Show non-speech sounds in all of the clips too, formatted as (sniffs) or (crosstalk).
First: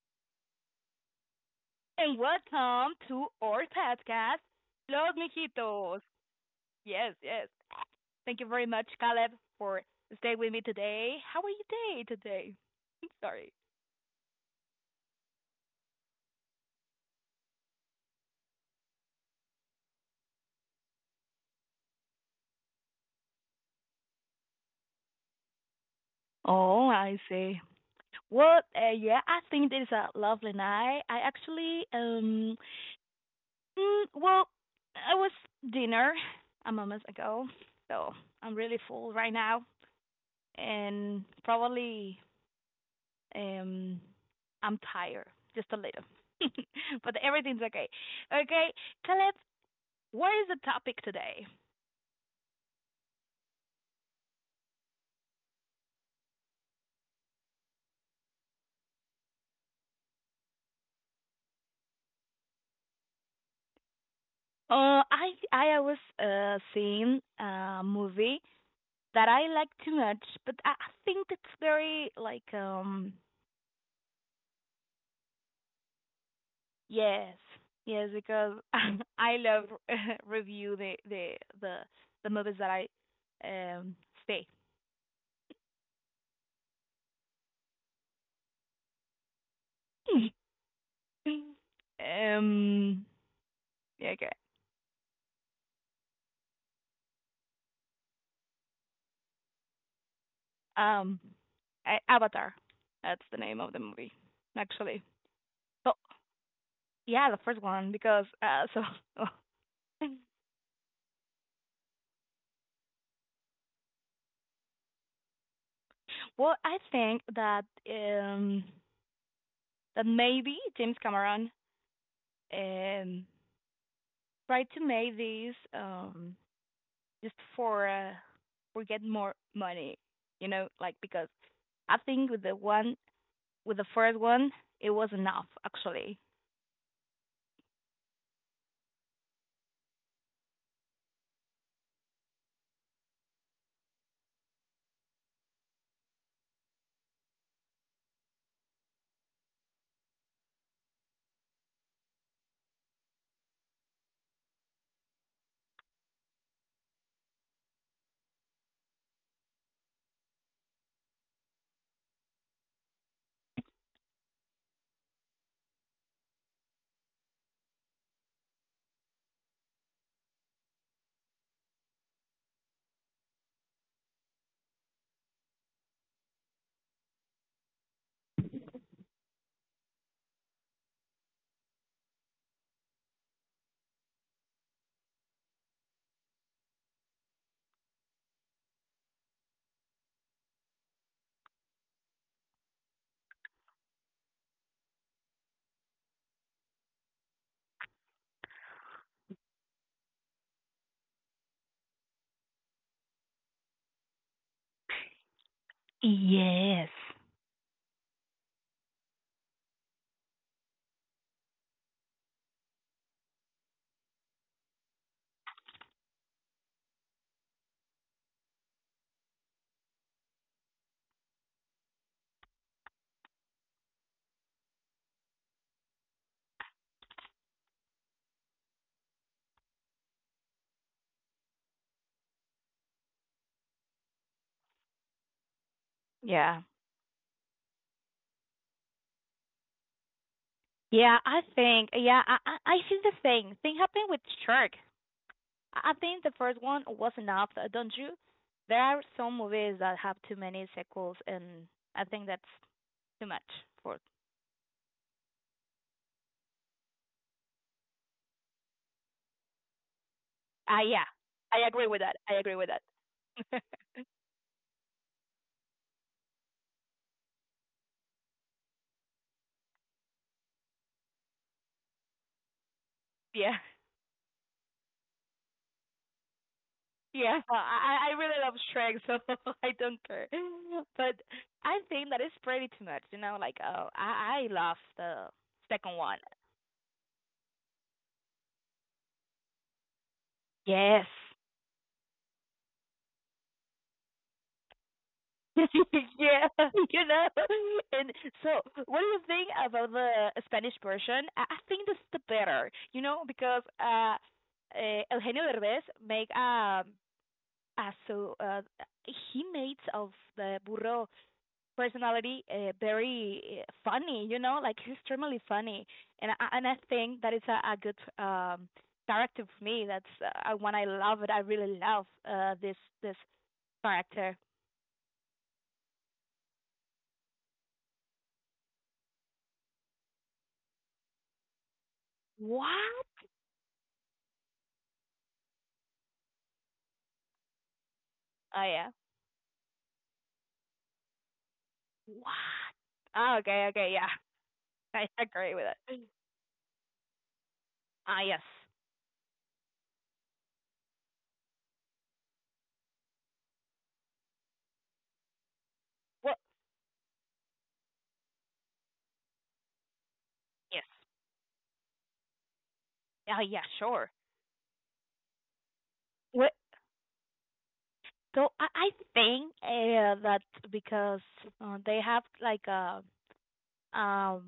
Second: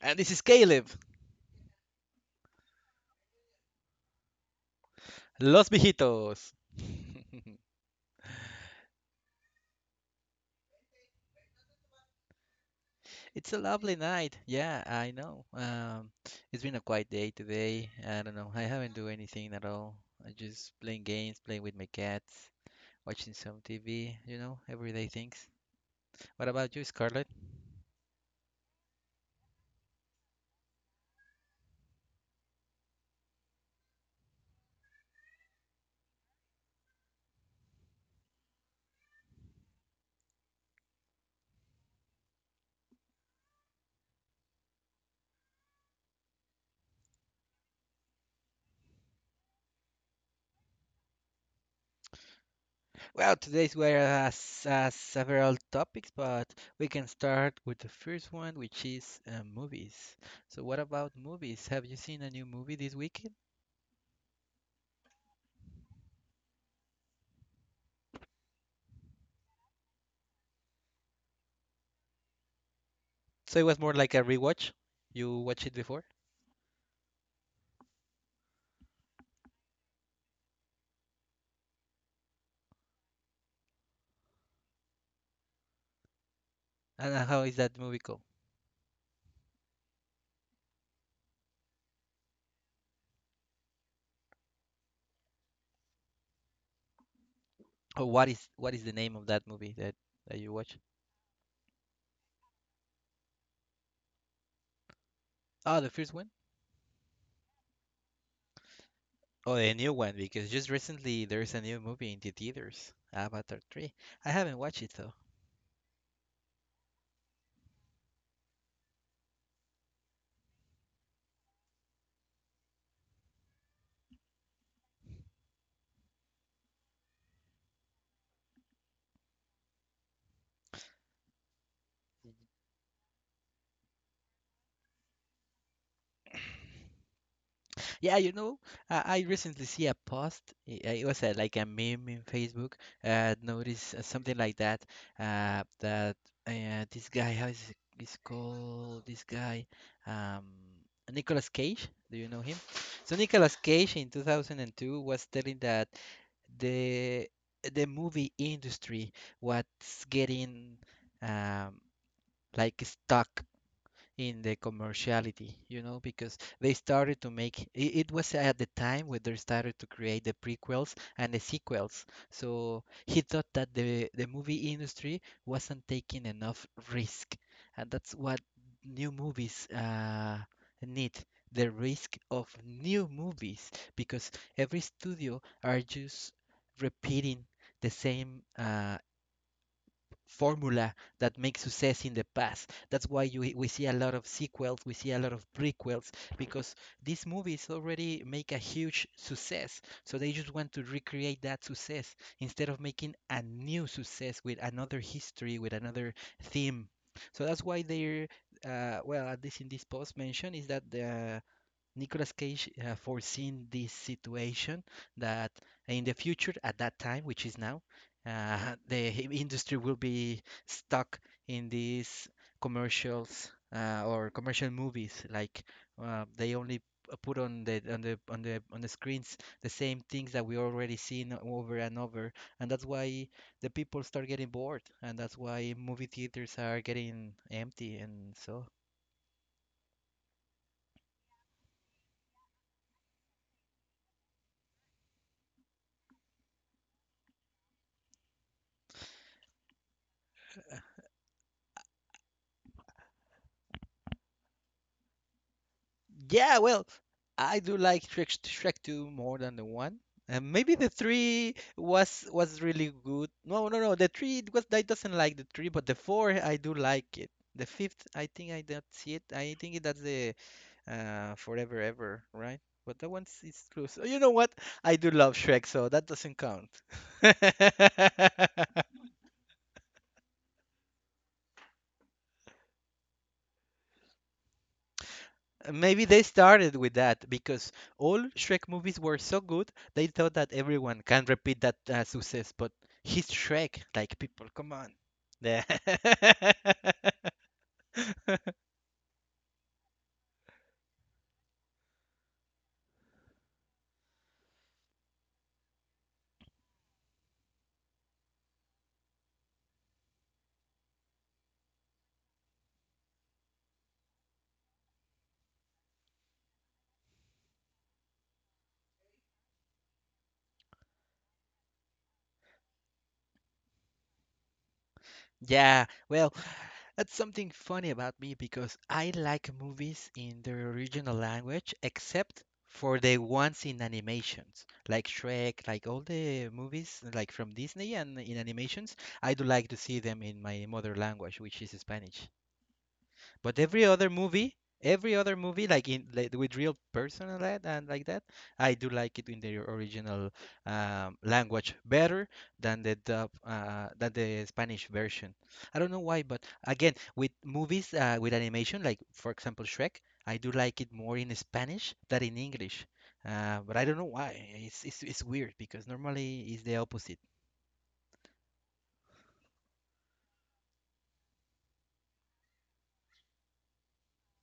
And this is Caleb. and welcome to our podcast, Los Los Mijitos. Viejitos. Yes, yes. Thank you very much, Caleb, for staying with me today. How are you day today? I'm (laughs) Sorry. It's a lovely night. Yeah, I know. It's been a quiet day today. I don't know. I haven't do anything at all. I just playing games, playing with my cats, watching some TV. You know, everyday things. What about you, Oh, I Scarlett? see. Well, yeah, I think this is a lovely night. I actually, well, I was dinner a moment ago, so I'm really full right now, and probably um, I'm tired, just a little, (laughs) but everything's okay. Okay, Caleb, what is the topic today? Well, today's we have several topics, but we can start with the first one, which is movies. So, what about movies? Have you seen a new movie this weekend? I was seeing a movie that I like too much, but I think it's very like So it was more like a rewatch. You watched it before, yes, yes, because (laughs) I love (laughs) review the the movies that I um stay. and how is that movie called? (laughs) um yeah, okay. Or what is the name of that movie that you watch? um Avatar. That's the name of the movie, actually. Oh, So the first one. yeah, the first one because so. Oh, the new one (laughs) because just recently there's a new movie in the theaters, Avatar 3. I haven't watched it though. Well, I think that um that maybe James Cameron um tried to make this just for get more money, you know, like because I think with the one with the first one it was enough actually. Yeah, you know, I recently see a post. It was like a meme in Facebook. Notice something like that. That this guy, how is is called? This guy, um, Nicolas Cage. Do you know him? So Nicolas Cage in 2002 was telling that the the movie industry was getting um, like stuck in the commerciality, you know, because they started to make it, it was at the time when they started to create the prequels and the sequels. So he thought that the movie industry wasn't taking enough risk, and that's what new movies need. The risk of new movies because every studio are just repeating the same formula that makes success in the past. That's why you we see a lot of sequels, we see a lot of prequels because these movies already make a huge success. So they just want to recreate that success instead of making a new success with another history, with another Yes. theme. So that's why they're well, at least in this post mention, is that the Nicolas Cage foreseen this situation that in the future, at that time, which is now, (laughs) the industry will be stuck in these commercials or commercial movies. Like they only put on the screens the same things that we already seen over and over, and that's why the people start getting bored, and that's why movie theaters Yeah. are getting empty and so. Yeah, I think yeah, I see the thing happened with Shark. I think the first one was enough, don't you? There are some movies that have too many sequels, and I think that's too much for. Yeah, well, I do like Shrek, Shrek 2 more than the 1. And maybe Ah, the yeah, 3 I agree with that. was I agree was with really good. that. No, no, no. (laughs) The 3 it was I doesn't like the 3, but the 4 I do like it. The 5th, I think I don't see it. I think that's the Forever Ever, right? But that one's Yeah, is close. You know what? I do love Shrek, so that doesn't count. yeah. I really love (laughs) Shrek, so (laughs) I don't care. But I think that is pretty too much. You know, like oh, I love the second Maybe one. they started with that because all Shrek movies were so good, they thought that everyone Yes, can repeat that success. But he's Shrek, like people, come on. Yeah. (laughs) (laughs) yeah, you know. And so, what do you think about the Spanish version? I think this is the better, you know, because Eugenio Derbez make uh, so uh, he makes of the burro personality very funny, you know, like he's extremely funny, and I think that is a good character for me. That's one I love it. I really love uh, this character. Yeah, well, that's something funny about me because I like movies in their original language, except for What? the ones in animations, like Shrek, like all the movies like from Disney and in Oh yeah. animations. I do like to see them in my mother language, which is Spanish. What? Oh, But okay, okay, yeah. I every other agree with movie, like it. in like, with real person and that and like Ah, that, yes. I do like it in the original language better than the dub, than the Spanish version. I don't know why, What? but again, with movies with animation, like for example Shrek, I do like Yes. it more in Spanish than in English. Ah, yeah, But I don't sure. know why. It's weird because normally What? it's the opposite. So I think that because they have um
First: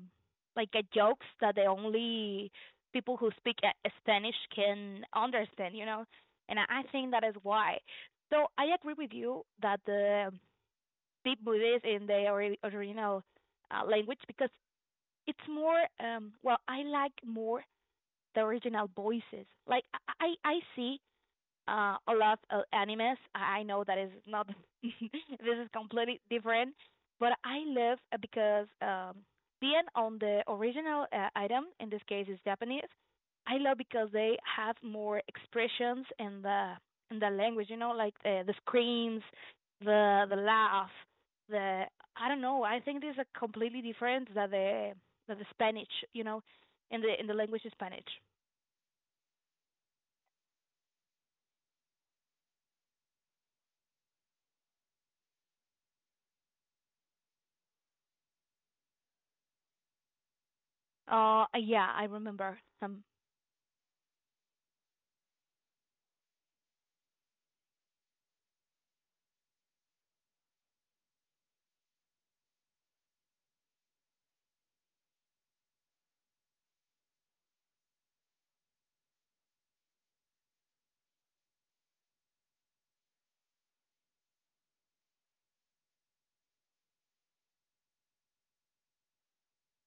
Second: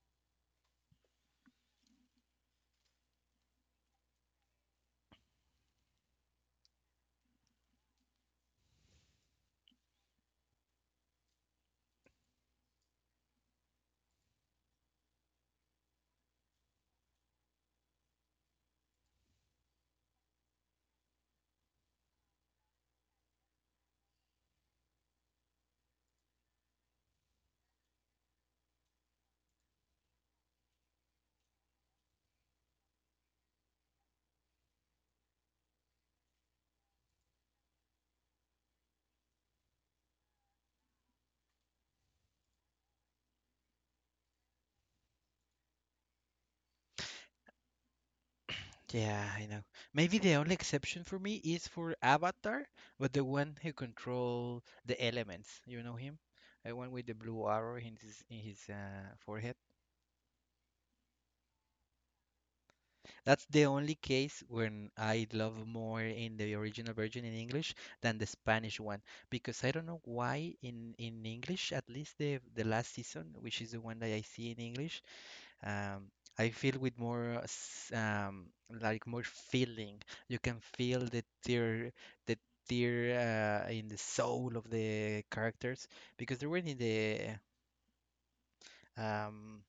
like a jokes that the only people who speak Spanish can understand, you know, and I think that is why. So I agree with you that the deep Buddhist in the original language because it's more well I like more the original voices. Like I see a lot of animes. I know that is not (laughs) this is completely different, but I love because being on the original item in this case is Japanese. I love because they have more expressions in the language. You know, like the screams, the laugh, the I don't know. I think these are completely different than the Spanish. You know, in the language of Spanish. Yeah, I know. Maybe the only exception for me is for Avatar, but the one who control the elements. You know him? The one with the blue arrow in his forehead. Oh, yeah, I remember some. That's the only case when I love more in the original version in English than the Spanish one because I don't know why in English, at least the last season, which is the one that I see in English, um, I feel with more like more feeling. You can feel the tear in the soul of the characters because they were um,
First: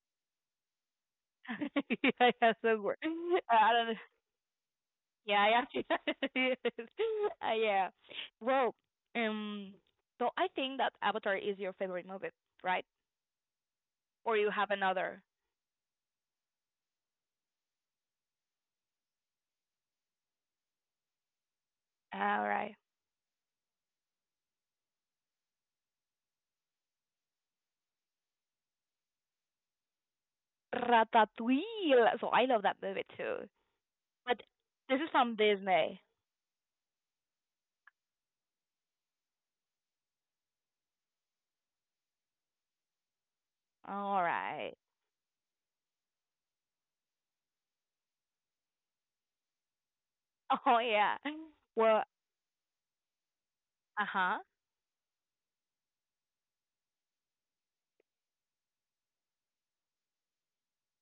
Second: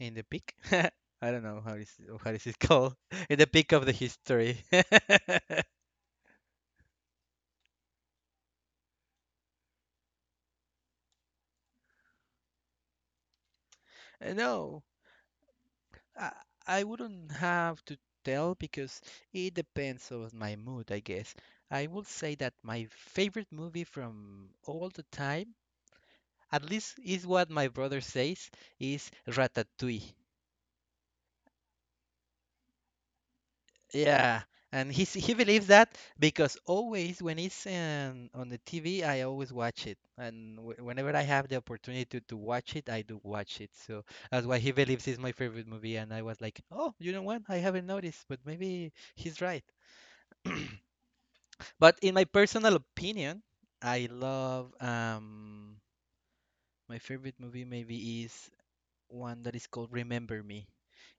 in the peak. (laughs) I don't know (laughs) how Yeah, is yeah, it so called (laughs) in we the (laughs) peak I of don't the know. history. (laughs) Yeah, I actually, (laughs) yes. Yeah. Well, um, so I think that Avatar is your favorite movie, right? Or you have No, another. I, I wouldn't have to tell because it depends on my mood, I guess. I will say All that right. my favorite movie from all the time at least is what my brother says is ratatouille. Ratatouille. So I love that movie too. Yeah, But and this is he from believes that Disney. because always when it's on the TV, I always watch it, and w whenever I have the opportunity to watch it, I do watch it. So All that's why he right. believes it's my favorite movie, and I was like, oh, you know what? I haven't noticed, but maybe he's right. (clears throat) (laughs) Oh yeah. But in Well, my personal opinion, I uh-huh. love my favorite movie maybe is one that is called Remember Me.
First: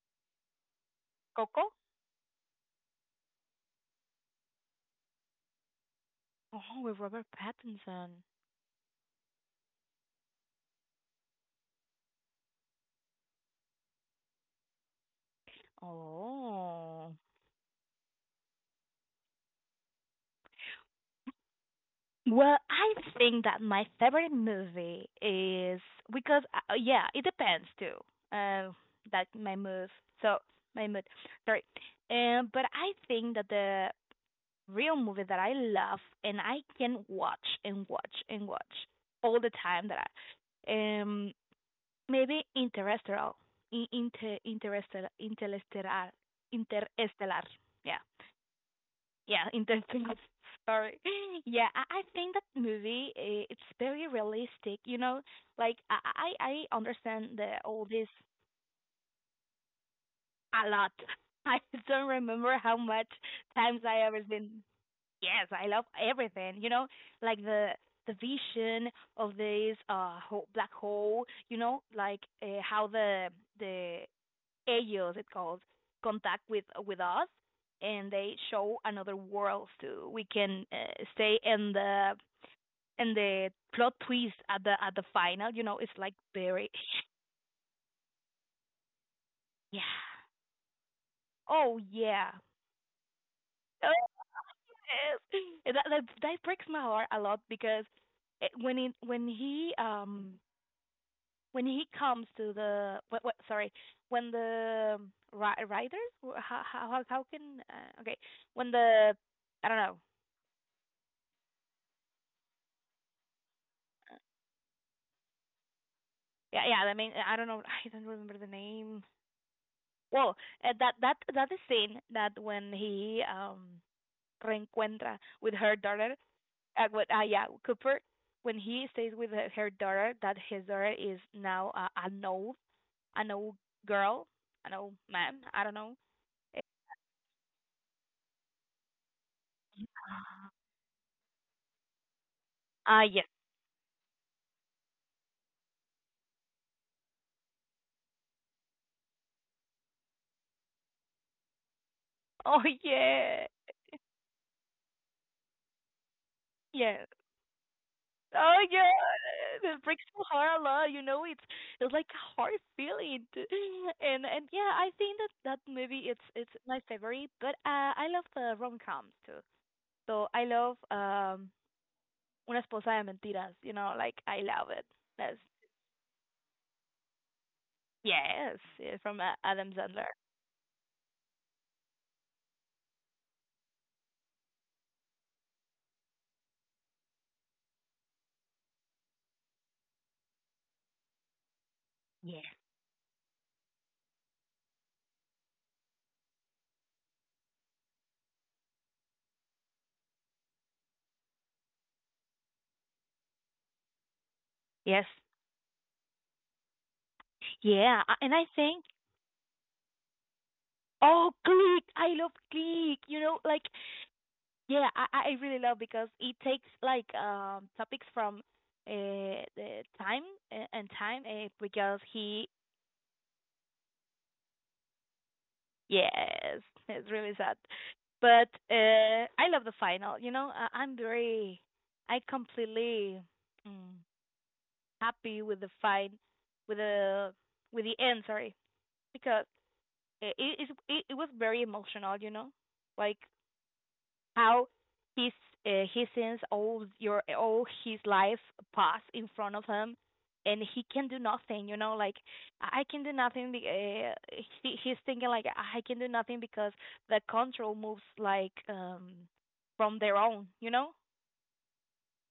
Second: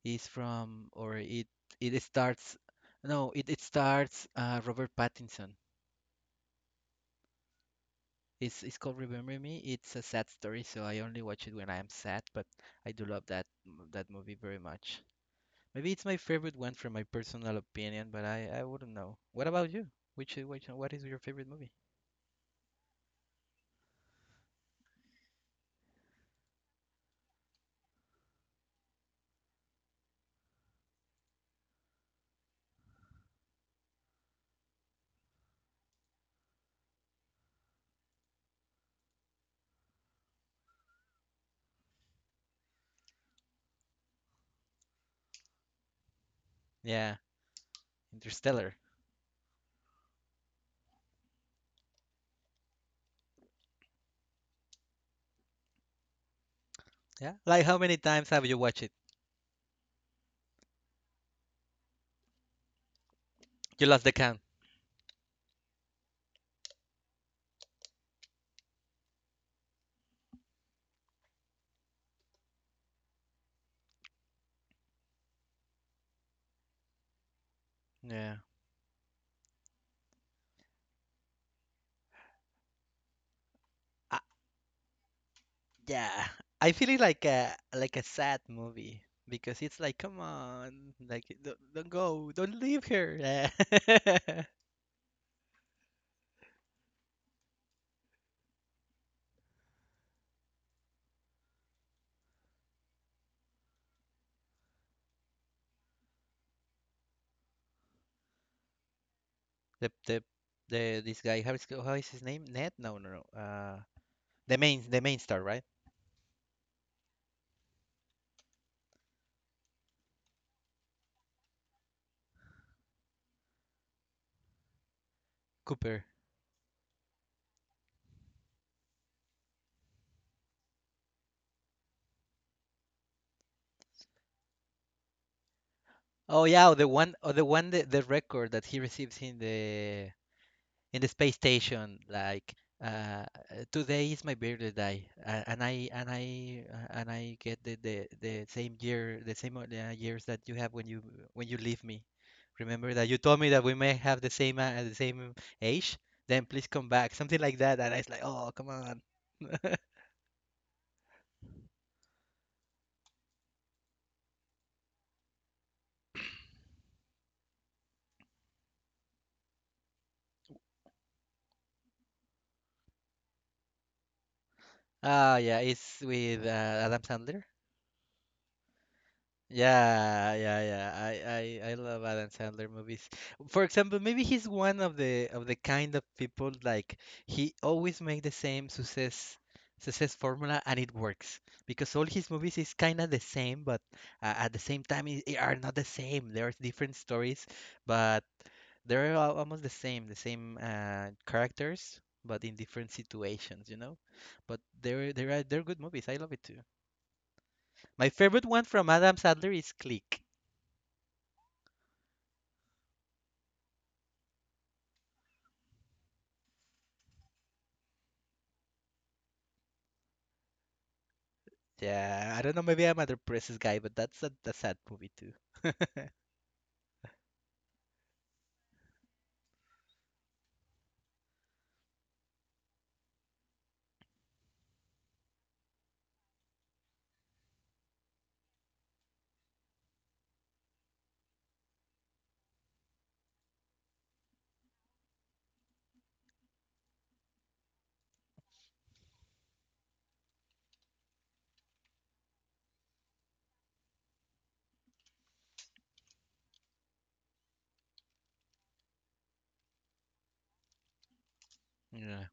It's from or it Coco? it starts no, it starts Robert Pattinson. Oh, with Robert Pattinson. It's called Remember Me. It's a sad story, so I only watch it when I am sad, but I do love that movie very much. Maybe it's my favorite one from my Oh. personal opinion, but I wouldn't know. What about you? Which what is your favorite movie? Well, I think that my favorite movie is because yeah, it depends too. Um, that my mood. So my mood. Sorry. But I think that the real movie that I love and I can watch and watch and watch all the time that I um maybe interstellar, in- inter interstellar, interstellar, Yeah, interstellar. Yeah. Interstellar. Yeah, Interstellar. (laughs) Sorry. (laughs) Yeah, I think that movie, it's very realistic. You know, like I understand Yeah. the Like how all many this times have you watched it? a lot. (laughs) I don't remember how much times You lost I the ever count. been. Yes, I love everything. You know, like the vision of this ho black hole. You know, like how the ellos it's called contact with us and they Yeah. show another world too we can stay in the plot twist at the final, you know, it's like Yeah, very I feel it like a sad movie because it's yeah. like, come on, like Oh don't go, yeah. don't leave her. Oh, (laughs) yes. That, that breaks my heart a lot because when it when he comes to the what, sorry, when the riders how can okay when the I don't The know. the the this guy, how is his name? Ned? No, no, no. The main star, right? Yeah, yeah. I mean, I don't know. I don't remember the name. Well, that that is scene that when he reencuentra with her Cooper. daughter, yeah, Cooper, when he stays with her, her daughter, that his daughter is now an old girl, an old man. I don't know. Oh yeah, the one, oh, the one the record that he receives in the space station like uh, Yes. (laughs) today is my birthday and I get the same year the same years that you have when you leave me. Oh Remember that you told me yeah, that we may have the same age. Then please come yeah. back, something like that. And I was like, oh, Oh come yeah, on. (laughs) it breaks my heart a lot. You know, it's like a hard feeling, to, and yeah, I think that that movie it's my favorite. But I love the rom coms too. So I love Una esposa de mentiras. You know, like I love it. Ah, That's yeah, it's with Adam Sandler. yes, yeah, from Adam Sandler. Yeah, yeah, yeah. I love Adam Sandler movies. For example, maybe he's one of the kind of people like he always make the same success success formula and it works because all his Yeah. movies is kind of the same, but at the same time it are not the same. There are different stories, but almost the same characters, but in different situations, you know. But Yes. they're good movies. I love it too. Yeah, My and favorite I one think from Adam Sandler is Click. oh Click, I love Click. You know, like yeah, I really love because it takes like topics from the time and time because Yeah, I he don't know. Maybe I'm a depressed guy, but that's a sad movie too. yes. (laughs) It's really sad, but I love the final. You know I'm very I completely mm, happy with the fine with the with the end. Sorry because it it was very emotional. You know like how he's he sees all your all his life pass in front of him and he can do nothing, you know, like I can do nothing he, he's thinking like I can do nothing because the control moves like from their own, you know. Yeah.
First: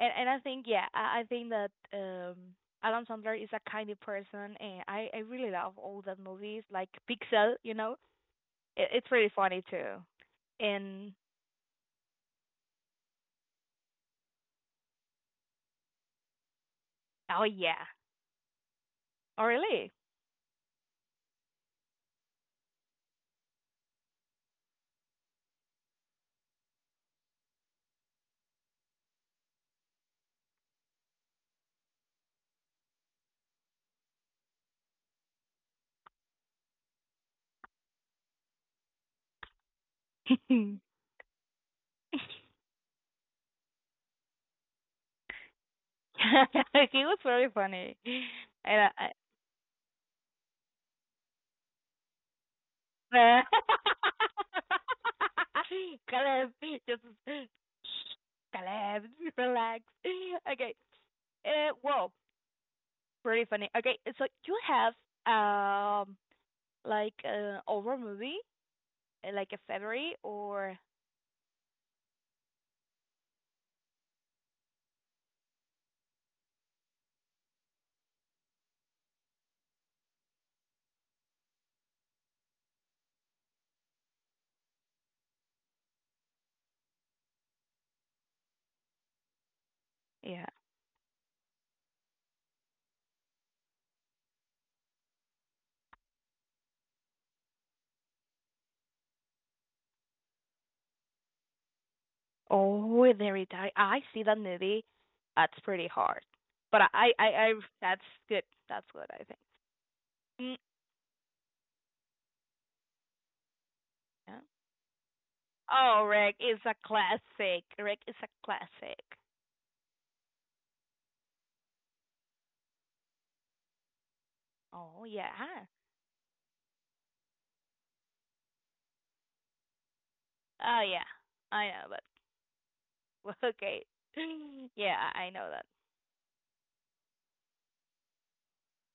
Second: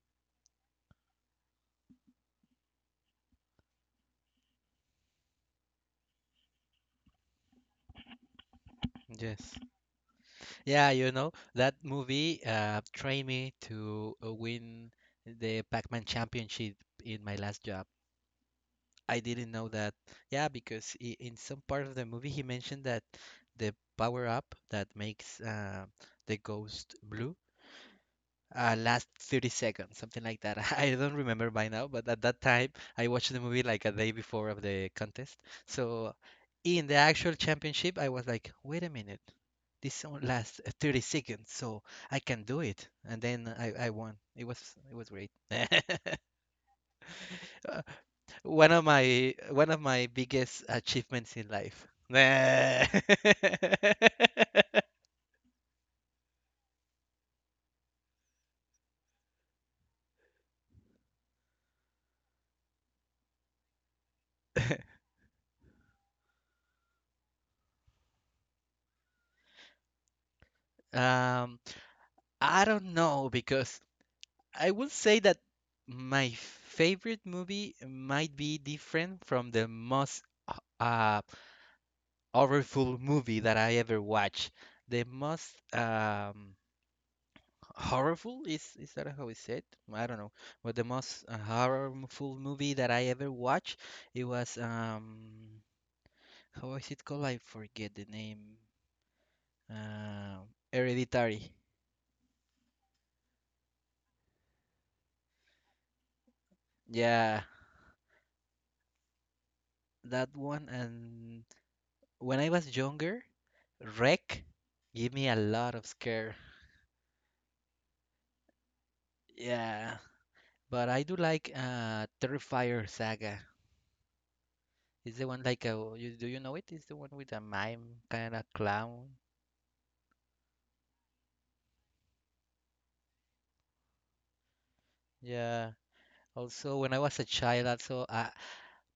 And I think yeah I think that adam sandler is a kind of person and i really love all the movies like pixel, you know, it, it's really Yes. funny too. Yeah, you And know that movie trained me to win the Pac-Man championship in my oh last yeah. job. I Oh didn't know really. that. Yeah, because I in some part of the movie he mentioned that the power up that makes the ghost blue last 30 seconds, something like that. (laughs) I don't remember by now, but at that time, I watched the movie like a day before of the contest. So in the actual championship, I was like, wait a minute, this only (laughs) lasts He 30 seconds, so I can do it. And then I won. It was great. (laughs) was very Uh, funny. One of And I, (laughs) my one of my biggest achievements in life. (laughs) Caleb, just Caleb, relax. Okay. Whoa, pretty funny. Okay, so you have um like an horror movie, like a February or Um, I don't know because I would say that my favorite movie might be different from the most h- uh, horrorful movie that I ever watched. The most um, horrible is that how it's said? I don't know. yeah. But the most horrorful movie that I ever watched, it was how is it called? I forget the name. Uh, Hereditary. Oh, there it I see that movie. That's pretty hard, but I I Yeah, I that's good. That's good. I think. that Mm, one. And when I was younger. yeah. Wreck give me a lot of Oh, Rick scare. is a classic. Rick is a classic. Yeah, but I do like Terrifier Saga. Oh Is the yeah. one like a you, do you know it? Is the one with a mime kind of clown? Oh yeah. I know that. (laughs) Okay. (laughs) Yeah, I know that. Yeah. Also, when I was a child, also,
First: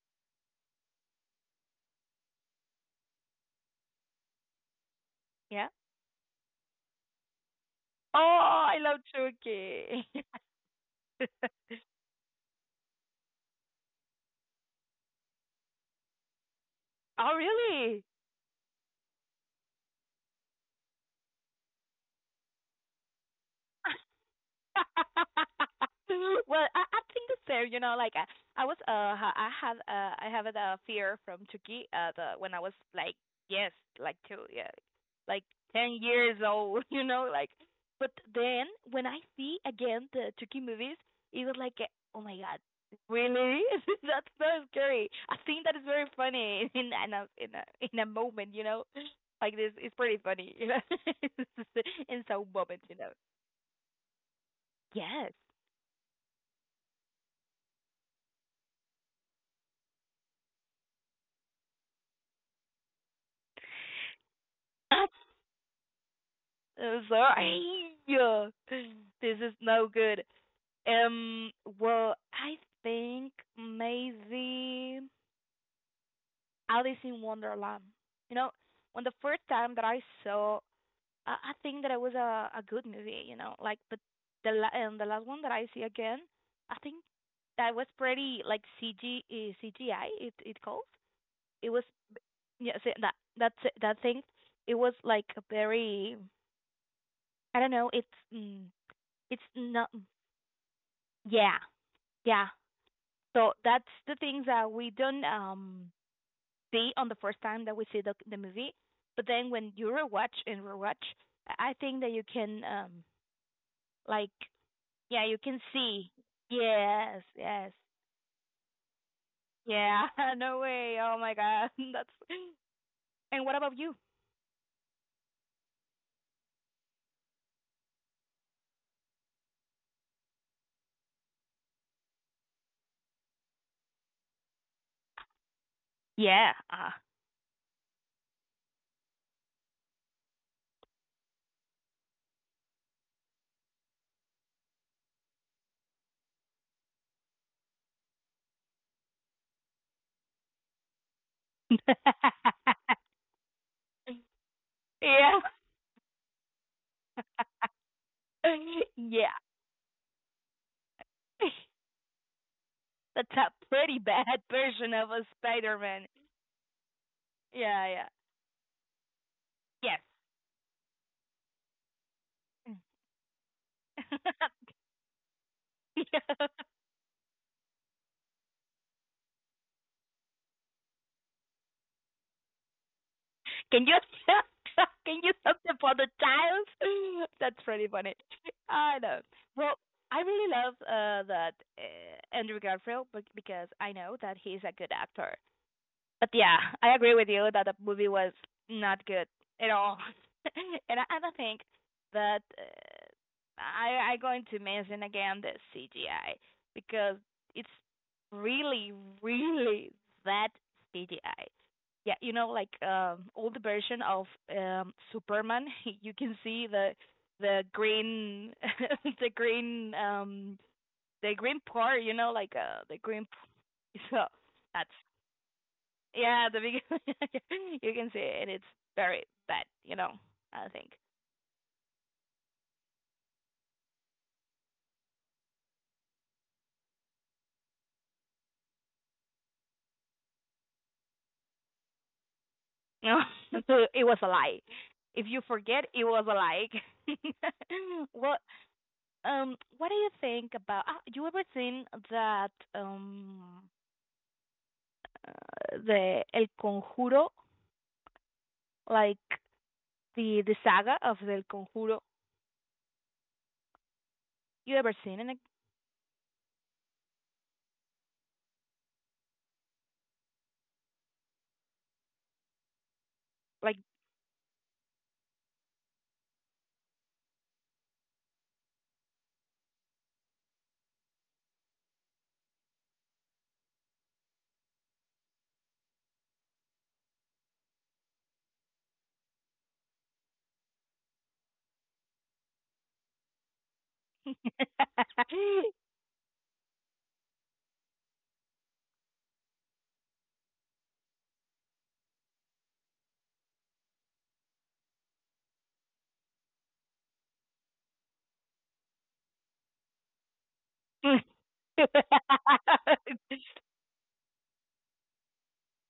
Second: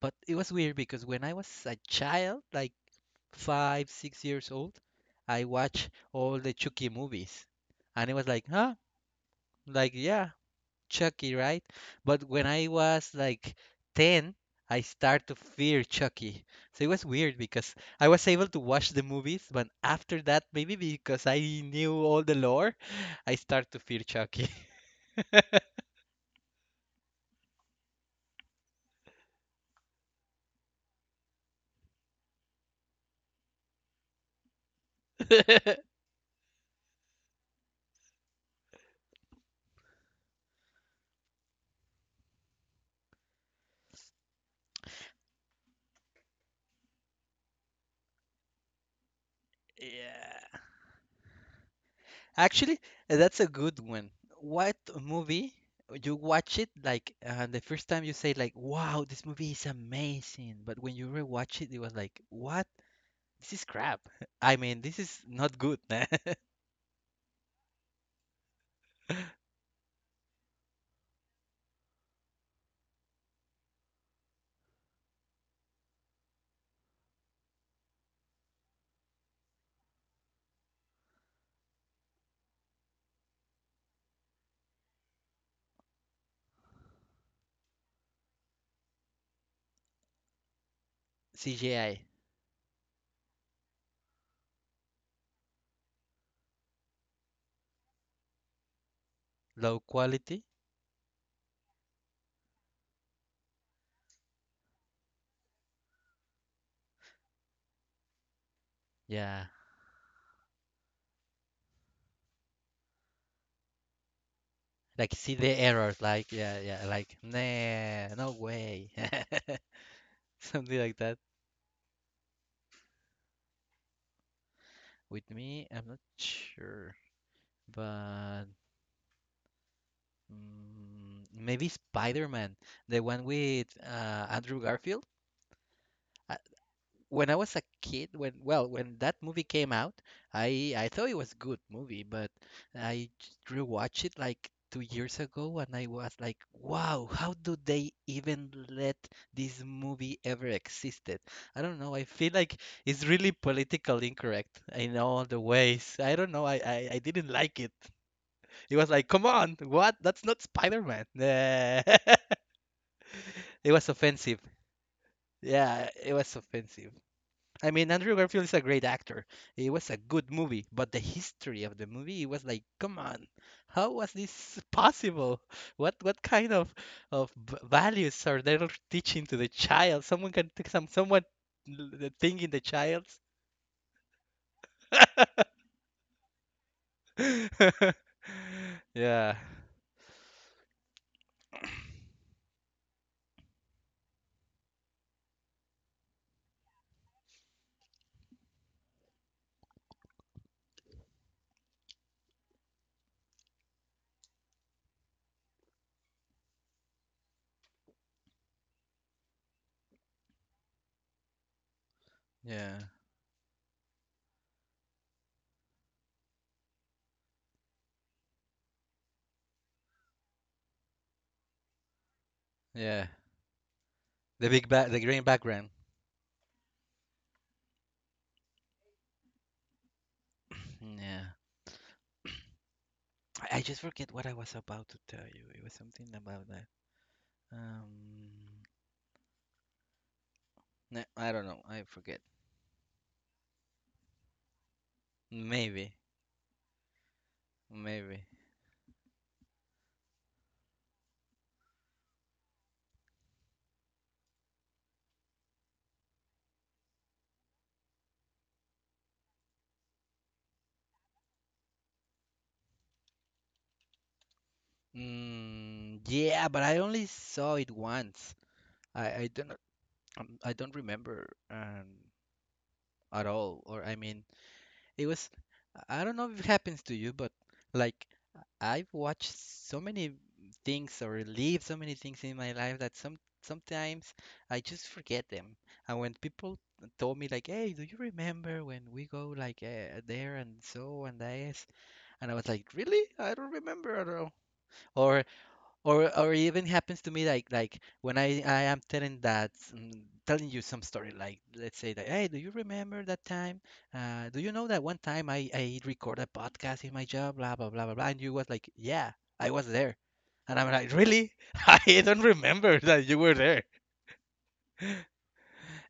but it was weird because when I was a child, like five, 6 years old, I Yeah. watched all the Chucky movies, and it was like, Oh, huh? I love Like, Chucky. yeah, Chucky, right? (laughs) But when I was like 10, I start to fear Chucky. So it was Oh, weird because really? I was able to watch the movies, but after that, maybe because I knew all the lore, I start to (laughs) fear Chucky. (laughs) Well, I think the same. You know, like I was I have a fear from Turkey. The when I was like yes, like two, yeah, like (laughs) 10 years old. (laughs) You know, like. But then when I see again the Turkey movies, it was like, oh my god, really? (laughs) That's so scary. I think that is very funny (laughs) in a moment. You know, like this, it's pretty funny. Yeah. You know, (laughs) in some Actually, moments, you know. that's a good one. What Yes. movie you watch it like the first time you say like, "Wow, this movie is amazing," but when you rewatch it, it was like, "What? This is crap. (laughs) I mean, this is (laughs) not good." (laughs) Sorry. (laughs) This is no good. Um, well, I think maybe Alice in Wonderland. You know, when the first time that I saw, I think that it was a good movie. You know, like but the and the last one that I see again, I think that was pretty like CG CGI. It it calls. It was CGI, yeah see, that's that thing. It was like a very I don't know. It's mm, it's low not quality. yeah, yeah. So that's the things that we don't see on the first time that we see the movie, but Yeah, then when you rewatch and rewatch, I think that you can like like yeah see you the can errors. see Like yeah, yeah, like yes yes nah, no way, yeah (laughs) (laughs) no something like way oh that. my god (laughs) that's and what about you With me, I'm not sure, but maybe Spider-Man, the one with Andrew Garfield. I, yeah. when I was a kid, when well, when that movie came out, I thought it was good movie, but I just rewatched it like two years ago, and I was like, wow, how do they even let this movie ever existed? I don't know. I feel (laughs) like it's really politically incorrect in all the Yeah. ways. I don't know. I didn't like it. It was (laughs) like, come Yeah. on, what? That's not Spider-Man. (laughs) (laughs) it That's a was pretty bad offensive. (laughs) version of a Spider Yeah, Man. it was offensive. I Yeah, mean, yeah, Andrew Garfield is a great actor. It was a yes. good movie, but the history of the movie it was like, Mm. come on, how was this (laughs) (laughs) possible? What Yeah. kind of v- values are they teaching to the child? Someone can take some someone l- the thing in the child. Can you stop? (laughs) Can you stop the for the child? (laughs) That's pretty (laughs) funny. I know. Yeah, Well, I really love that Andrew Garfield because I know that he's a good actor. But yeah, I agree with you that the movie was not good at all. (laughs) And I don't think that I going to mention again the CGI because it's really really that CGI. Yeah, you know like yeah, old version of Superman, (laughs) you can see the green (laughs) the green um the green part, you know like the yeah. green (laughs) so The big back, that's the green background. yeah, the big. (laughs) You can see it. It's very bad, you know. I think. (clears throat) Yeah, I just forget what I was about to tell you. It was something about that. Um, no, I don't know. I forget. No, (laughs) so it was a lie. If you forget, Maybe, it was a lie. (laughs) maybe. Well, what do you think about? Ah, you ever seen that the El Conjuro, like the saga of the El Conjuro? You ever seen it? Mm, yeah, but I only saw it once. I don't I don't remember at all. Like Or I mean, it was I don't know if it happens to you, but like I've watched so many things or lived so many things in my life that some sometimes I just forget them. And when people told me like, "Hey, do you remember when we go like there and so and this?" And I was like, "Really? I don't remember at all." Or or even happens to me like when I am telling that telling you some story, like let's say that, hey, do you remember that time do you know that one time I recorded a podcast in my job blah blah blah blah blah, and you was like, yeah, I was there, and I'm like, really? (laughs) I don't remember that you were there,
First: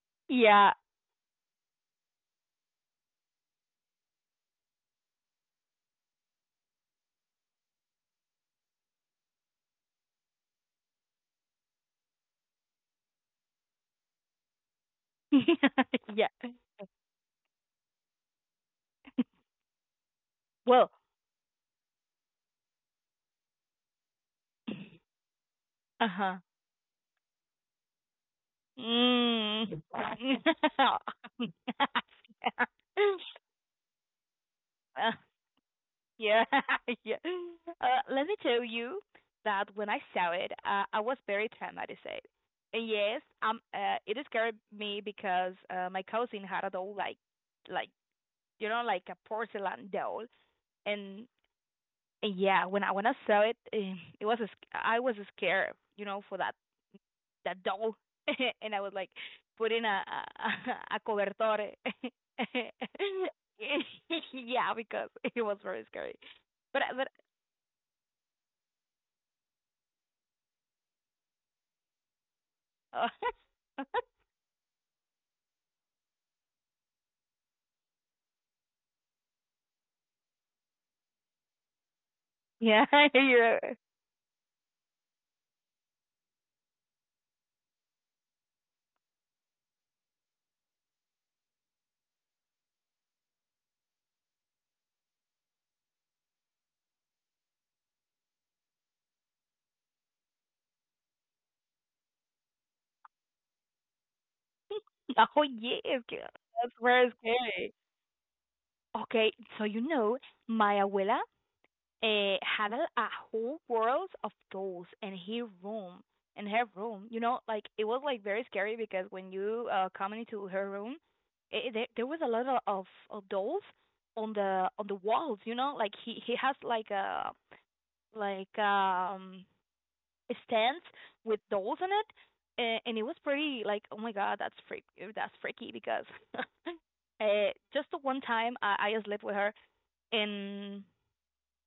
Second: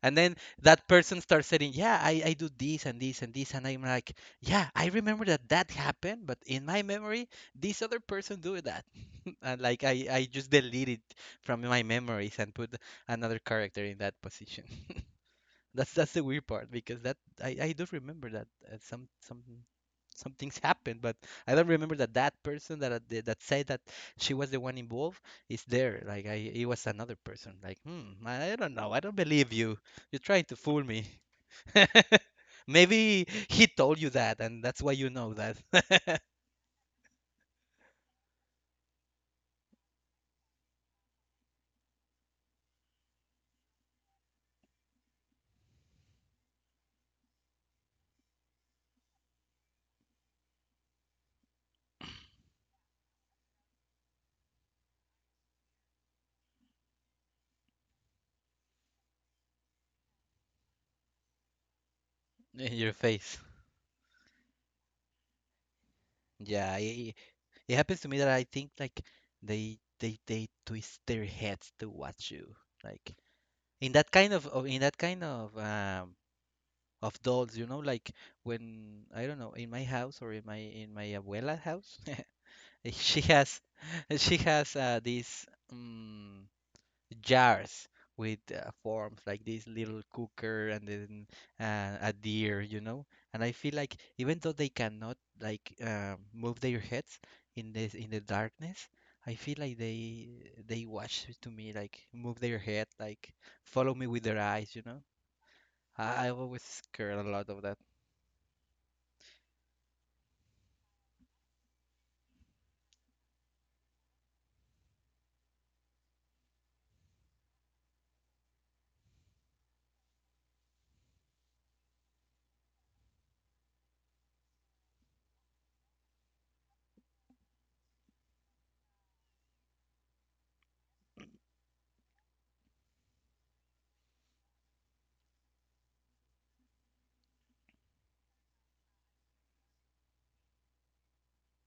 and (laughs) then yeah, that person starts saying, yeah, I do this and this and this, and I'm like, yeah, I remember that that happened, but in my memory this other person do that, and like I just delete it from my memories and put another character in that position. (laughs) (laughs) That's the yeah. weird part because that I do remember that uh, some some some things Well, happened, but I don't remember that that person that I did- that said that she was the one involved is there. Like I uh-huh. it was another person. Like hmm, I don't know. I don't believe you. Mm. You're trying to fool me. (laughs) (laughs) Maybe he told you that, and that's why you Uh, know that (laughs) yeah, (laughs) yeah. Let me tell you that when I saw it, I was very traumatized. And yes, it scared me because my cousin had a doll, like you know, like a porcelain doll, and, and yeah, when I saw it, it was a, I was scared, you know, for that that doll, (laughs) and I would like put in a, a cobertor. (laughs) in your face. Yeah, because it was very scary. Yeah, But I, it happens to me that I think like they twist their heads to watch you, uh, like in that kind of in that kind of dolls, you know, like when I don't know in my house or in my abuela house, (laughs) yeah, (laughs) she you're has (laughs) she has this. Um, jars with forms like this little cooker and then a deer, you know. And I feel like even though they cannot like move their heads in this in the darkness, I feel like they watch to me like move their head, like follow me with their eyes, you know. oh yeah, I always that's very scared a lot of scary. that. Okay, so you know, my abuela had a whole world of dolls in her room. In her room, you know, like it was like very scary because when you come into her room, there was a lot of dolls on the walls. You know, like he has like a stand with dolls in it, and it was pretty like oh my god that's freak that's freaky because (laughs) uh, just the one time I slept with her. And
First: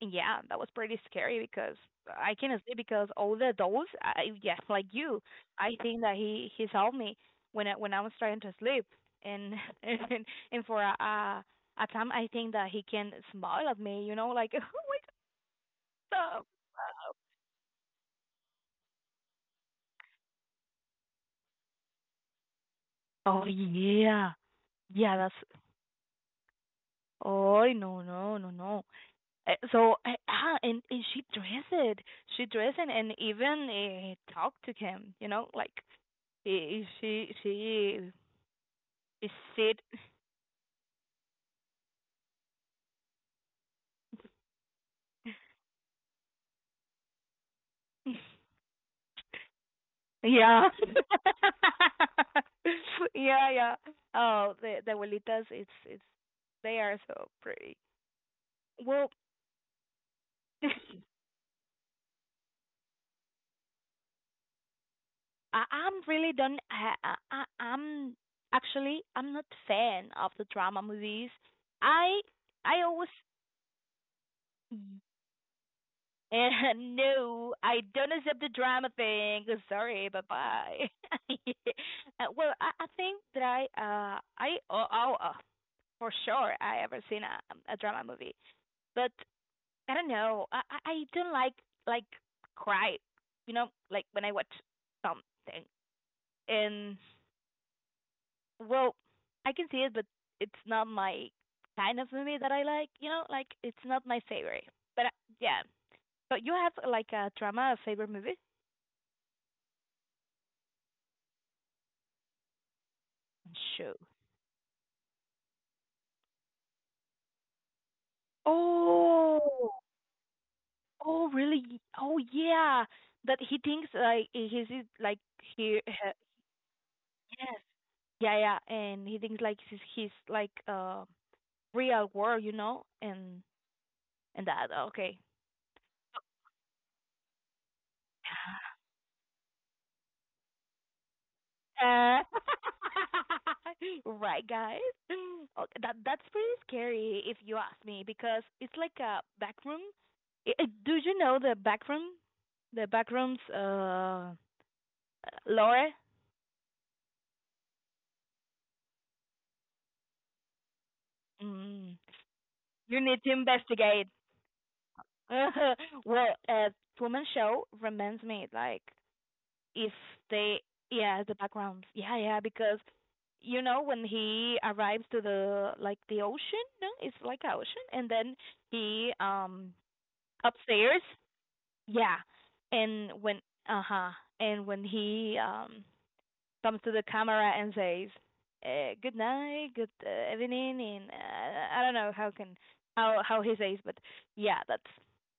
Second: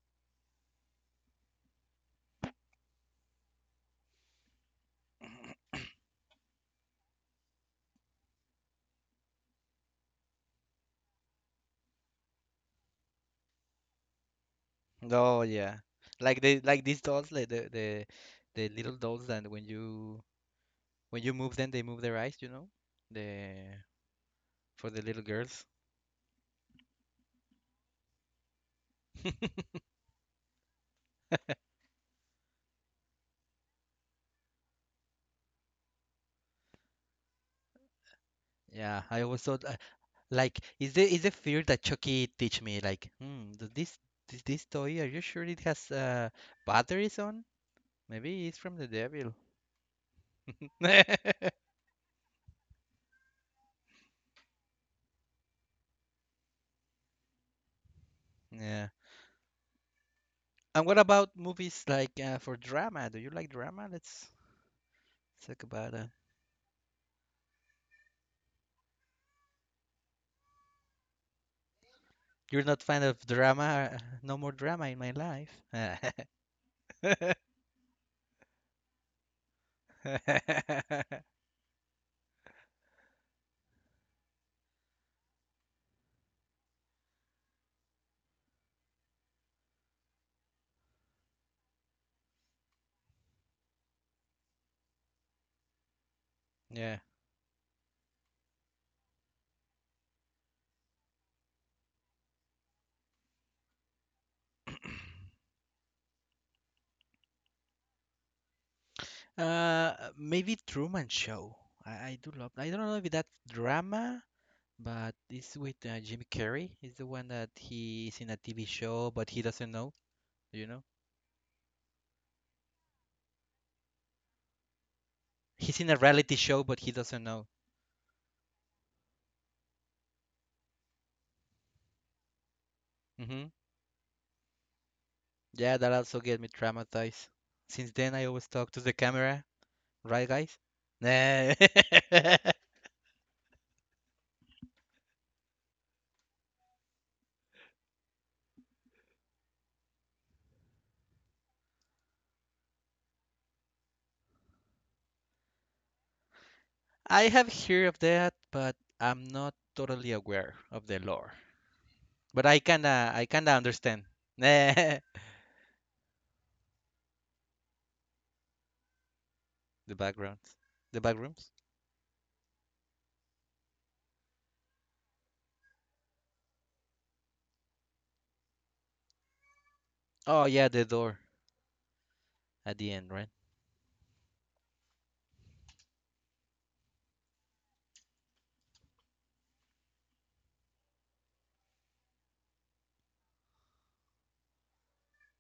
yeah, that was pretty scary because I cannot sleep because all the adults, I, yeah, like you, I think that he's helped me when when I was trying to sleep, and (laughs) and and for a time I think that he can smile at me, you know, like (laughs) oh Oh yeah, like they like these dolls, like the little dolls that when you move them, they move their eyes, you know. my god, oh The yeah, for the yeah, little that's girls. oh no no no no. (laughs) So and she dressed it, and even talked to him, you know, like she Yeah, I is always thought said. like is there is a fear that Chucky teach me like hmm, does this this, this toy, are you sure it has batteries on? (laughs) Maybe it's from the devil. Yeah. (laughs) (laughs) Yeah, yeah. Oh, the abuelitas, it's they are so pretty. Yeah. Well, And what (laughs) about movies like for drama? Do you like drama? Let's talk I, I'm about it. really don't I I'm actually I'm not fan of the drama movies. I You're I not fan always of drama? No more drama in my life. (laughs) (laughs) no I don't accept the drama thing. (laughs) Sorry, bye bye. (laughs) Well, I think that for sure I ever seen a drama movie. But I don't know. I don't like cry. You know, like when I watch something. And Yeah. well, I can see it, but it's not my kind of movie that I like. You know, like it's not my favorite. But yeah. But you have like a drama favorite movie? Maybe Truman Show. I do love. I don't know if that's Show. drama, but this with Jim Carrey. Is the one that he's in a TV show, but Oh, he doesn't know. You know, oh, really? Oh, yeah. That he thinks like like he. he's in a reality show, but he doesn't know. Yeah. Yeah, yeah, and he thinks like he's like real world, you know, Hmm. and that okay. Yeah, that also get me traumatized. Since then, I always talk to the camera, right, guys? Nah. uh, (laughs) right guys okay, that that's pretty scary if you ask me because it's like a back room. Do you know the back room, the back rooms lore? (laughs) I have heard of that, but I'm not totally aware of the lore. Mm, But you need I to kinda understand. investigate. (laughs) Nah. (laughs) Well, woman show reminds me like if The backgrounds, they the back yeah the rooms. backgrounds yeah yeah because you know when he arrives to the like the ocean, no, it's like a ocean, and then he Oh yeah, the upstairs. door Yeah, at the end, and right? when uh-huh and when he comes to the camera and says, good night, good evening, and I don't know how can how he says but yeah, that's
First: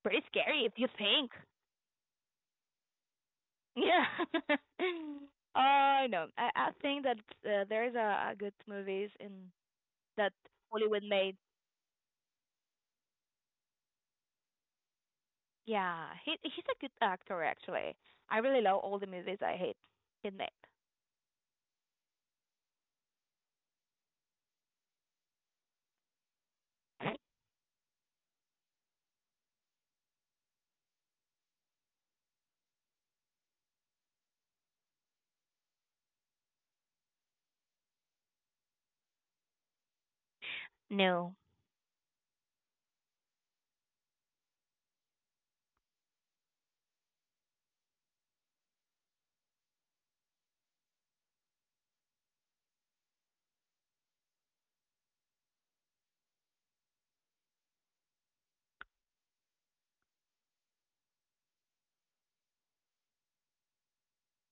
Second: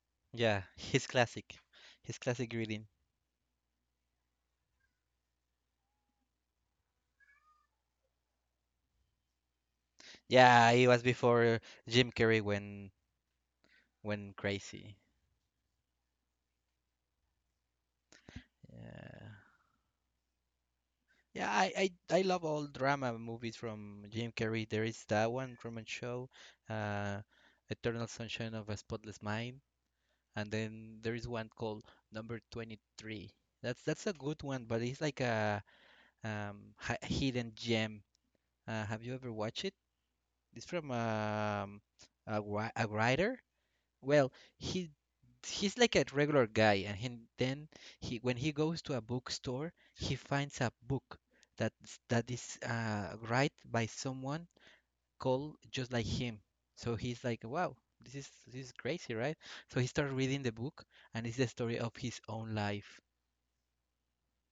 pretty Yeah, scary if (laughs) you think. His classic reading. Yeah. (laughs) No, I think that there's a good movies in that Yeah, it was Hollywood made. before Jim Carrey went crazy. Yeah, he he's a good actor actually. I really love all the Yeah, movies I hate he made. yeah. I love all drama movies from Jim Carrey. There is that one Truman Show, uh, Eternal Sunshine of a Spotless Mind, and then there is one called Number 23. That's a good one, but it's like a hi- hidden gem. Have you ever watched it? It's (sniffs) from No. A, wri- a writer. Well, he he's like a regular guy, and he, then he when he goes to a bookstore, he finds a book that that is right by someone called just like him. So he's like, wow, this is crazy, right? So he starts reading the book, and it's the story of his own life.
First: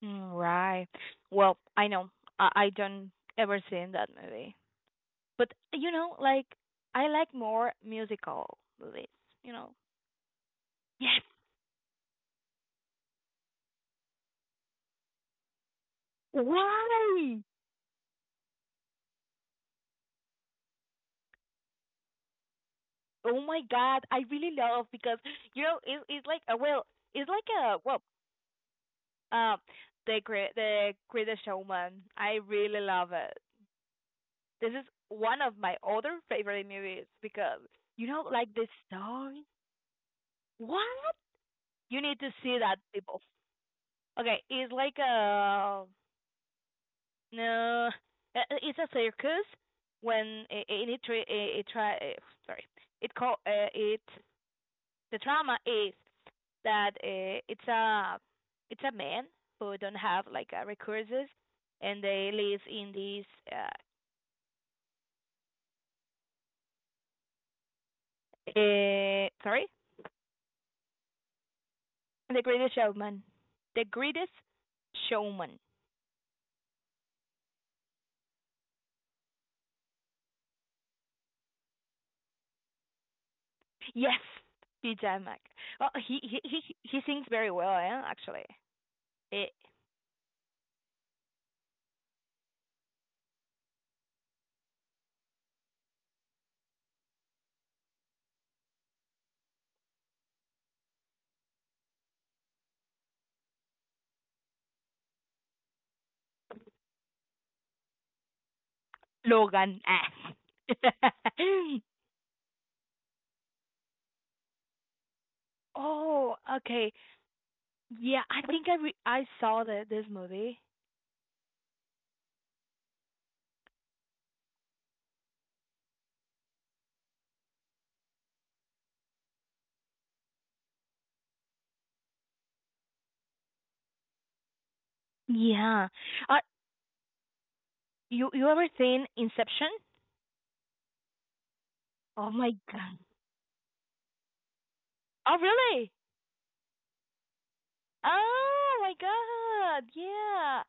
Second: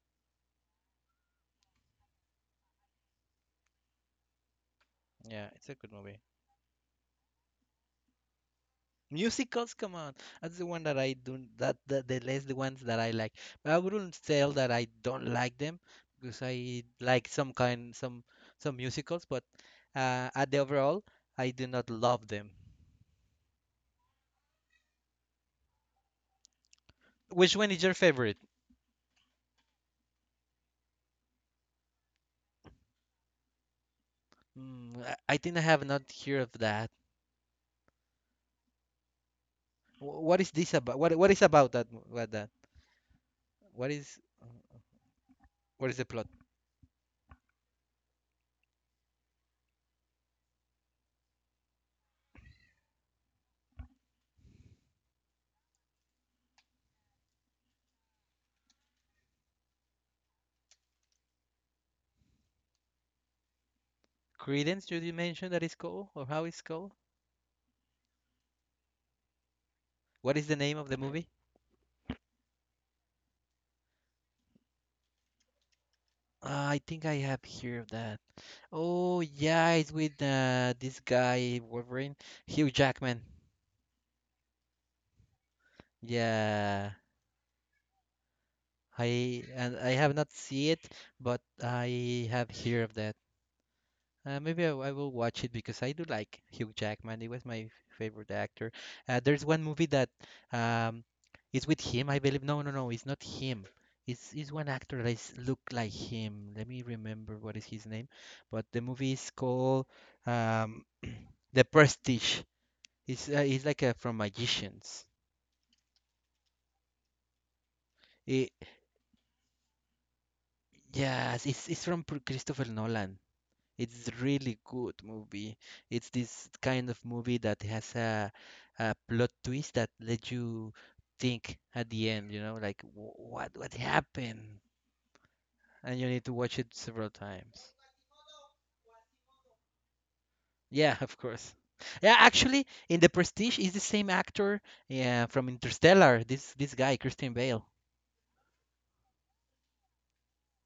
Mm, right. Well, I know, I don't ever seen that movie, Yeah, but it's a you good know, movie. like I like more musical movies. You know. Musicals, come on. That's the one that I Yes. don't that, that the less the ones that I like. But I wouldn't tell that I don't like them because I like Why? some kind some musicals, but at the overall, I do not love them. Oh my God, I really love because you know it, it's like Which one a is your well, favorite? um, the greatest showman. I really love it. This is Mm, I one of think I my have not other heard of favorite that. movies because you know like the story. Wh- What is this What, about? What is about that? you Mo- need to What that? see that, people. What is Okay, it's like a what is the plot? no, it's a circus when it try sorry, it call it the drama is that it's a man who don't have like resources, and they live in this uh, Credence, did you mention that is called or how it's called? Sorry, What is the name of the movie? the greatest showman, the greatest showman. I think I have heard of that. Oh yeah, it's with this guy Wolverine, Hugh Jackman. Yes, DJ Mac. Oh, Yeah, he sings very well, actually. eh, I and I have not seen it, but I have heard of that. Maybe I will watch it because I do like Hugh Jackman. He was my favorite actor. There's one movie that um, it's with him, I believe. No, no, no, it's not him. It's one actor that is, look like him. Let me remember what is his name. But the movie is Logan, called ah. um, (clears throat) The (laughs) Prestige. It's like a, from Magicians. Oh okay, yeah I It, think I saw the, this movie. yes, it's from Pr- Christopher Nolan. It's really good movie. It's this kind of movie that has a plot twist that let you think at the end, you know, like "Wh- what happened?" Yeah, And you need to uh, watch it several times. you you ever seen Inception? Yeah, of course. Yeah, Oh my actually, god. in The Prestige is the same actor yeah, Oh, from really? Interstellar. This guy, Christian Bale. Oh my God. Yeah.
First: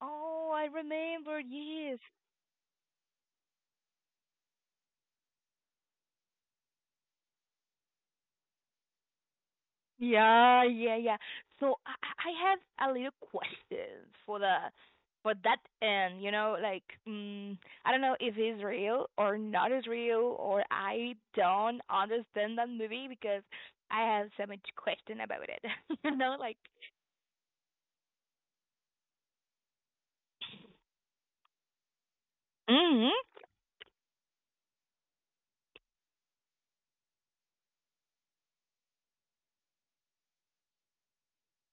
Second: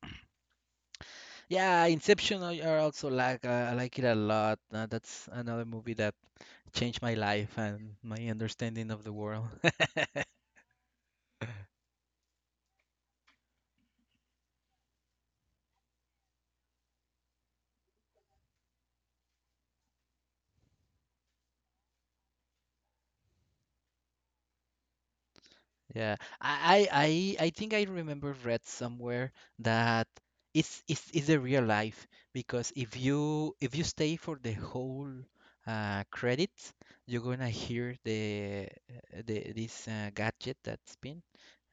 Oh, I remember. Yeah, Yes. Inception. I also like I like it a lot. That's another movie that changed my life and my understanding of the world. Yeah, yeah, yeah. So I I have a little question for the for that end, you know, like mm, I don't know if it's real or not is real or I don't understand that movie because I have so much question about it. (laughs) Yeah, You know, like I think I remember read somewhere that it's a real life because hmm if you stay for the whole credit, you're gonna hear the this gadget that's been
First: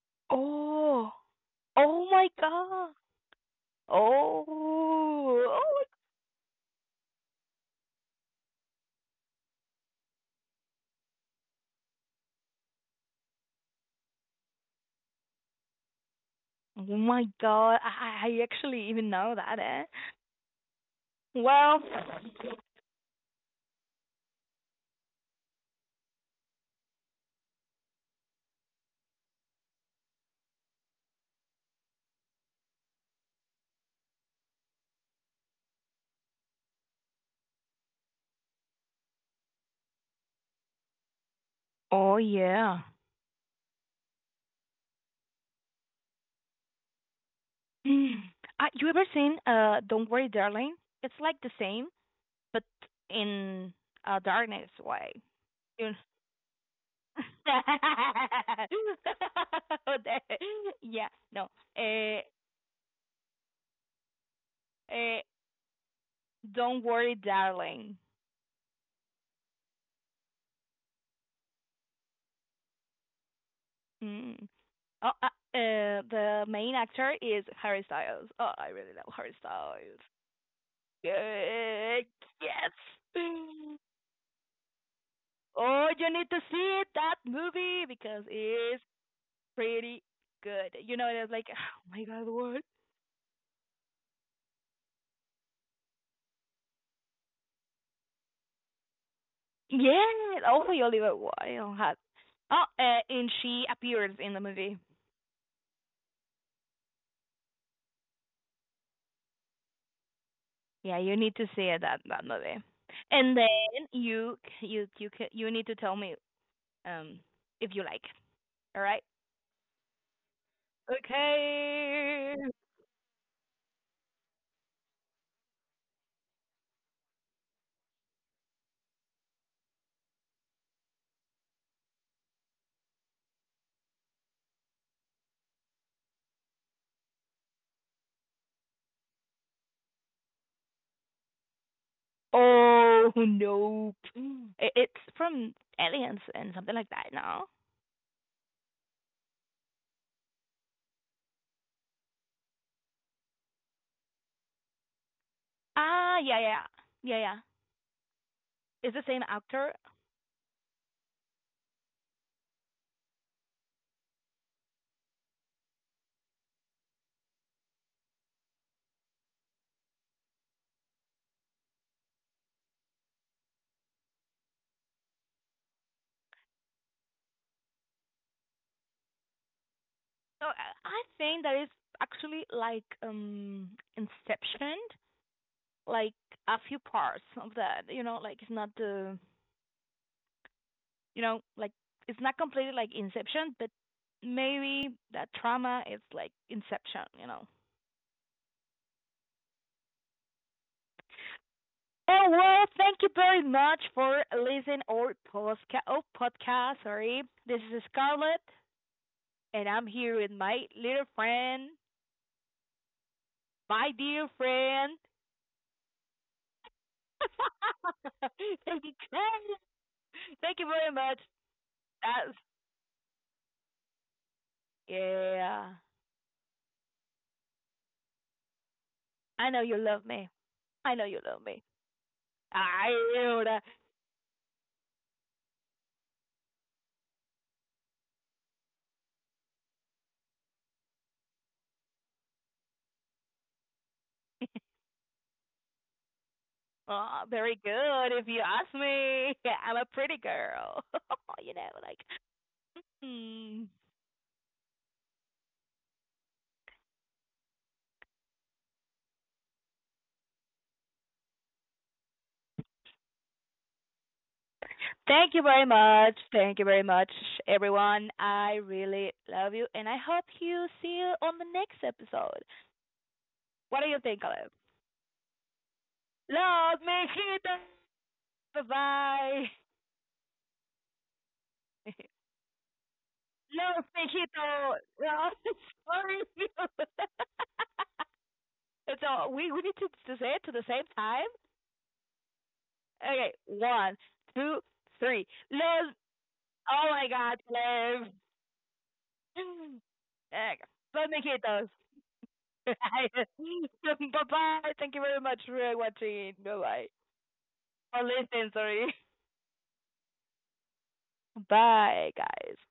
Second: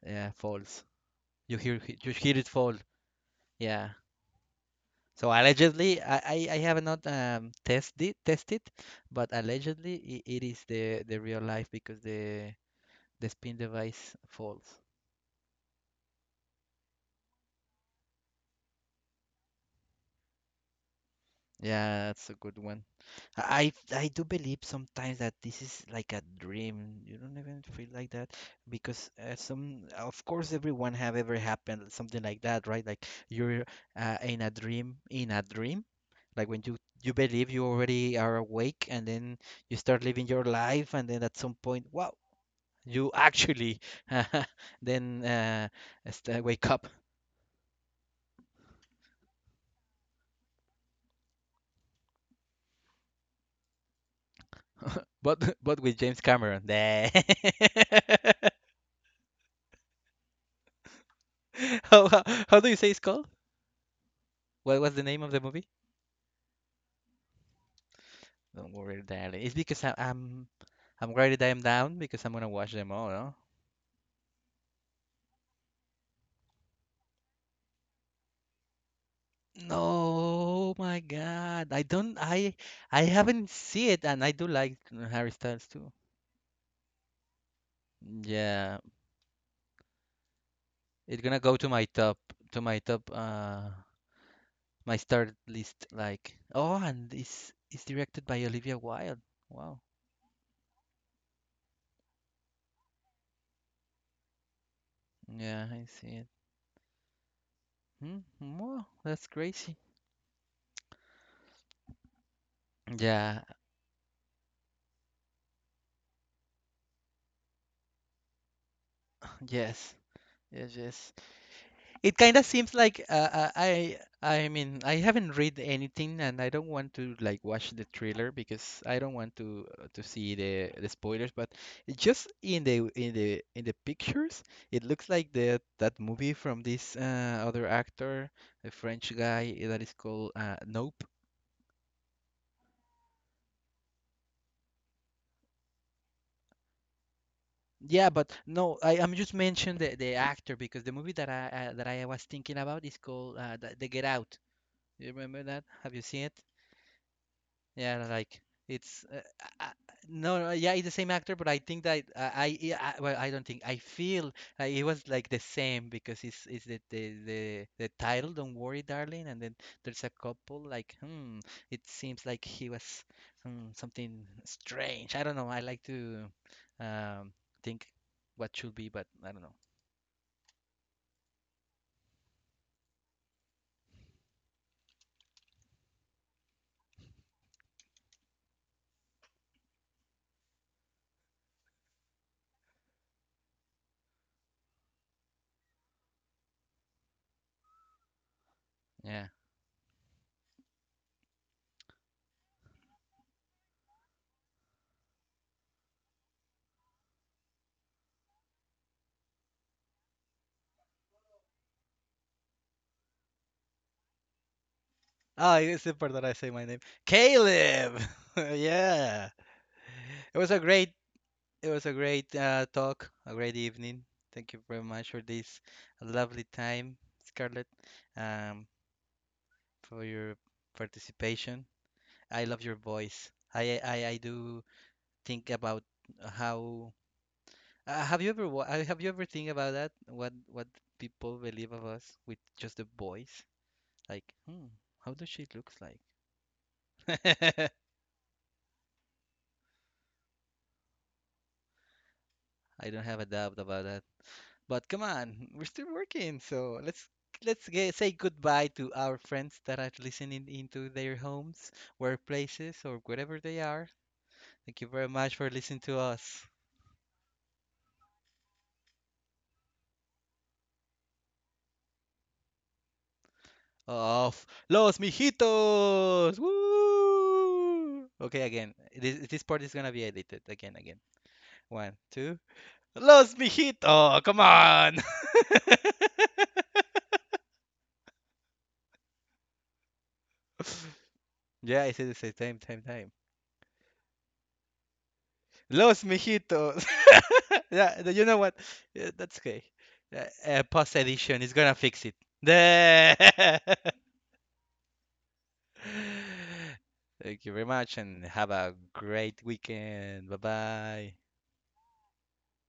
falls. oh. Oh You my hear it fall. God. Yeah. Oh, So oh, allegedly, I have not tested tested, but allegedly it, it is the real life because the spin device falls. oh my God. I actually even know that, eh? Well, Yeah, that's a good one. I do believe sometimes that this is like a dream. You don't even feel like that because some, of course, everyone have ever happened something like that, right? Like you're in a dream, like when you believe you already are awake, and then you start living your life, and then at some point, wow, oh yeah. you actually (laughs) then st- wake up. Mm. You ever seen Don't Worry Darling? It's like the same, but in a darkness way. But (laughs) but with You James Cameron, (laughs) (laughs) Okay. Yeah, no. (laughs) How, how Uh, how do you say it's called? What was the uh, name of the movie? Don't Worry Darling. Don't worry, darling. It's because I'm writing them down because I'm gonna watch them all. No? Mm. Oh, the main actor is Harry Styles. Oh, I really love Harry Styles. No, my God. I Uh, don't. Yes. I haven't seen it, and I do like Harry Styles Oh, too. you need to see it, that movie because Yeah, it's pretty good. You know, it's it's gonna like, go oh my God, to what? my top my start list. Like oh, and it's directed by Olivia Wilde. Wow. Yeah, only Oliver Wilde had. Oh, and she appears in the movie. Yeah, I see it. Hmm? Wow, that's crazy. Yeah, you need to see it, that that movie. And Yeah. then you you need to tell me um if you like. All right. Yes. Yes. Yes. It kind Okay. of seems like I mean I haven't read anything and I don't want to like watch the trailer because I don't want to see the spoilers. But just in the in the in the pictures, it looks like the that movie from this other actor, a French guy that is called Nope. Oh, nope. It, it's from Aliens and something like that, no? Yeah, but no, I I'm just mentioned the actor because the movie that I was thinking about is called the Get Out. You remember that? Have you Ah, seen it? yeah, yeah, yeah, yeah. Yeah, like It's the it's same uh, actor. no, no, yeah, it's the same actor, but I think that I, yeah, I well, I don't think I feel it was like the same because it's the title, Don't Worry, Darling, and then there's a couple like hmm, it seems like he was hmm, something strange. I don't know. I like to um think what should be, but I don't know. So I I think that is actually like Inception, like a few parts of that. You know, like it's not the, you know, like it's not completely like Inception, but maybe that trauma is like Inception. You know. Yeah. Oh well, thank you very much for listening or podcast. Oh, podcast. Sorry, this is Scarlett, and I'm here with my little friend, my dear friend. Oh, it's important that I say my name, Caleb. (laughs) (laughs) Thank you. Yeah, it was Thank a you very great much. It was a great That's, talk, a great evening. Thank you very much for this yeah, lovely time, Scarlett, um, I know you love for me. your I know you love me. participation. I love your I voice. do. That. I do think about how have you ever wa- have you ever think about that? What people believe of us with just the voice? Like, (laughs) hmm, how does she looks like? (laughs) Oh, very good. If you ask me, (laughs) I'm a pretty girl. (laughs) You know, like. I don't have a doubt Hmm. about But come on, we're still working, so let's get, say goodbye to our friends that are listening into their homes, workplaces, or wherever they are. Thank you very Thank much you for very listening to much. us. Thank you very much, everyone. I really love you, and I hope you see you on the next episode. What do you think, Of Caleb? Los Mijitos! Love, Mejito. Woo! Okay, Bye again. This bye. part is gonna be edited. Again, again. One, (laughs) two. Los Love, Mijitos! Come Mejito. on! Well, (laughs) sorry. (laughs) (laughs) So we need to say it to the same time. yeah, I said the same time, time, time. Okay, one, two, three. Love. Los mijitos. Oh my God, (laughs) yeah, Caleb. the- you know what? Yeah, (clears throat) that's okay. (laughs) There you Post go. Love, edition is Mejitos. gonna fix it. (laughs) Bye The- (laughs) bye. Thank you very much for watching. Bye bye. Thank you very much Or and listening, have a sorry. great weekend. Bye bye. (laughs) Bye, guys.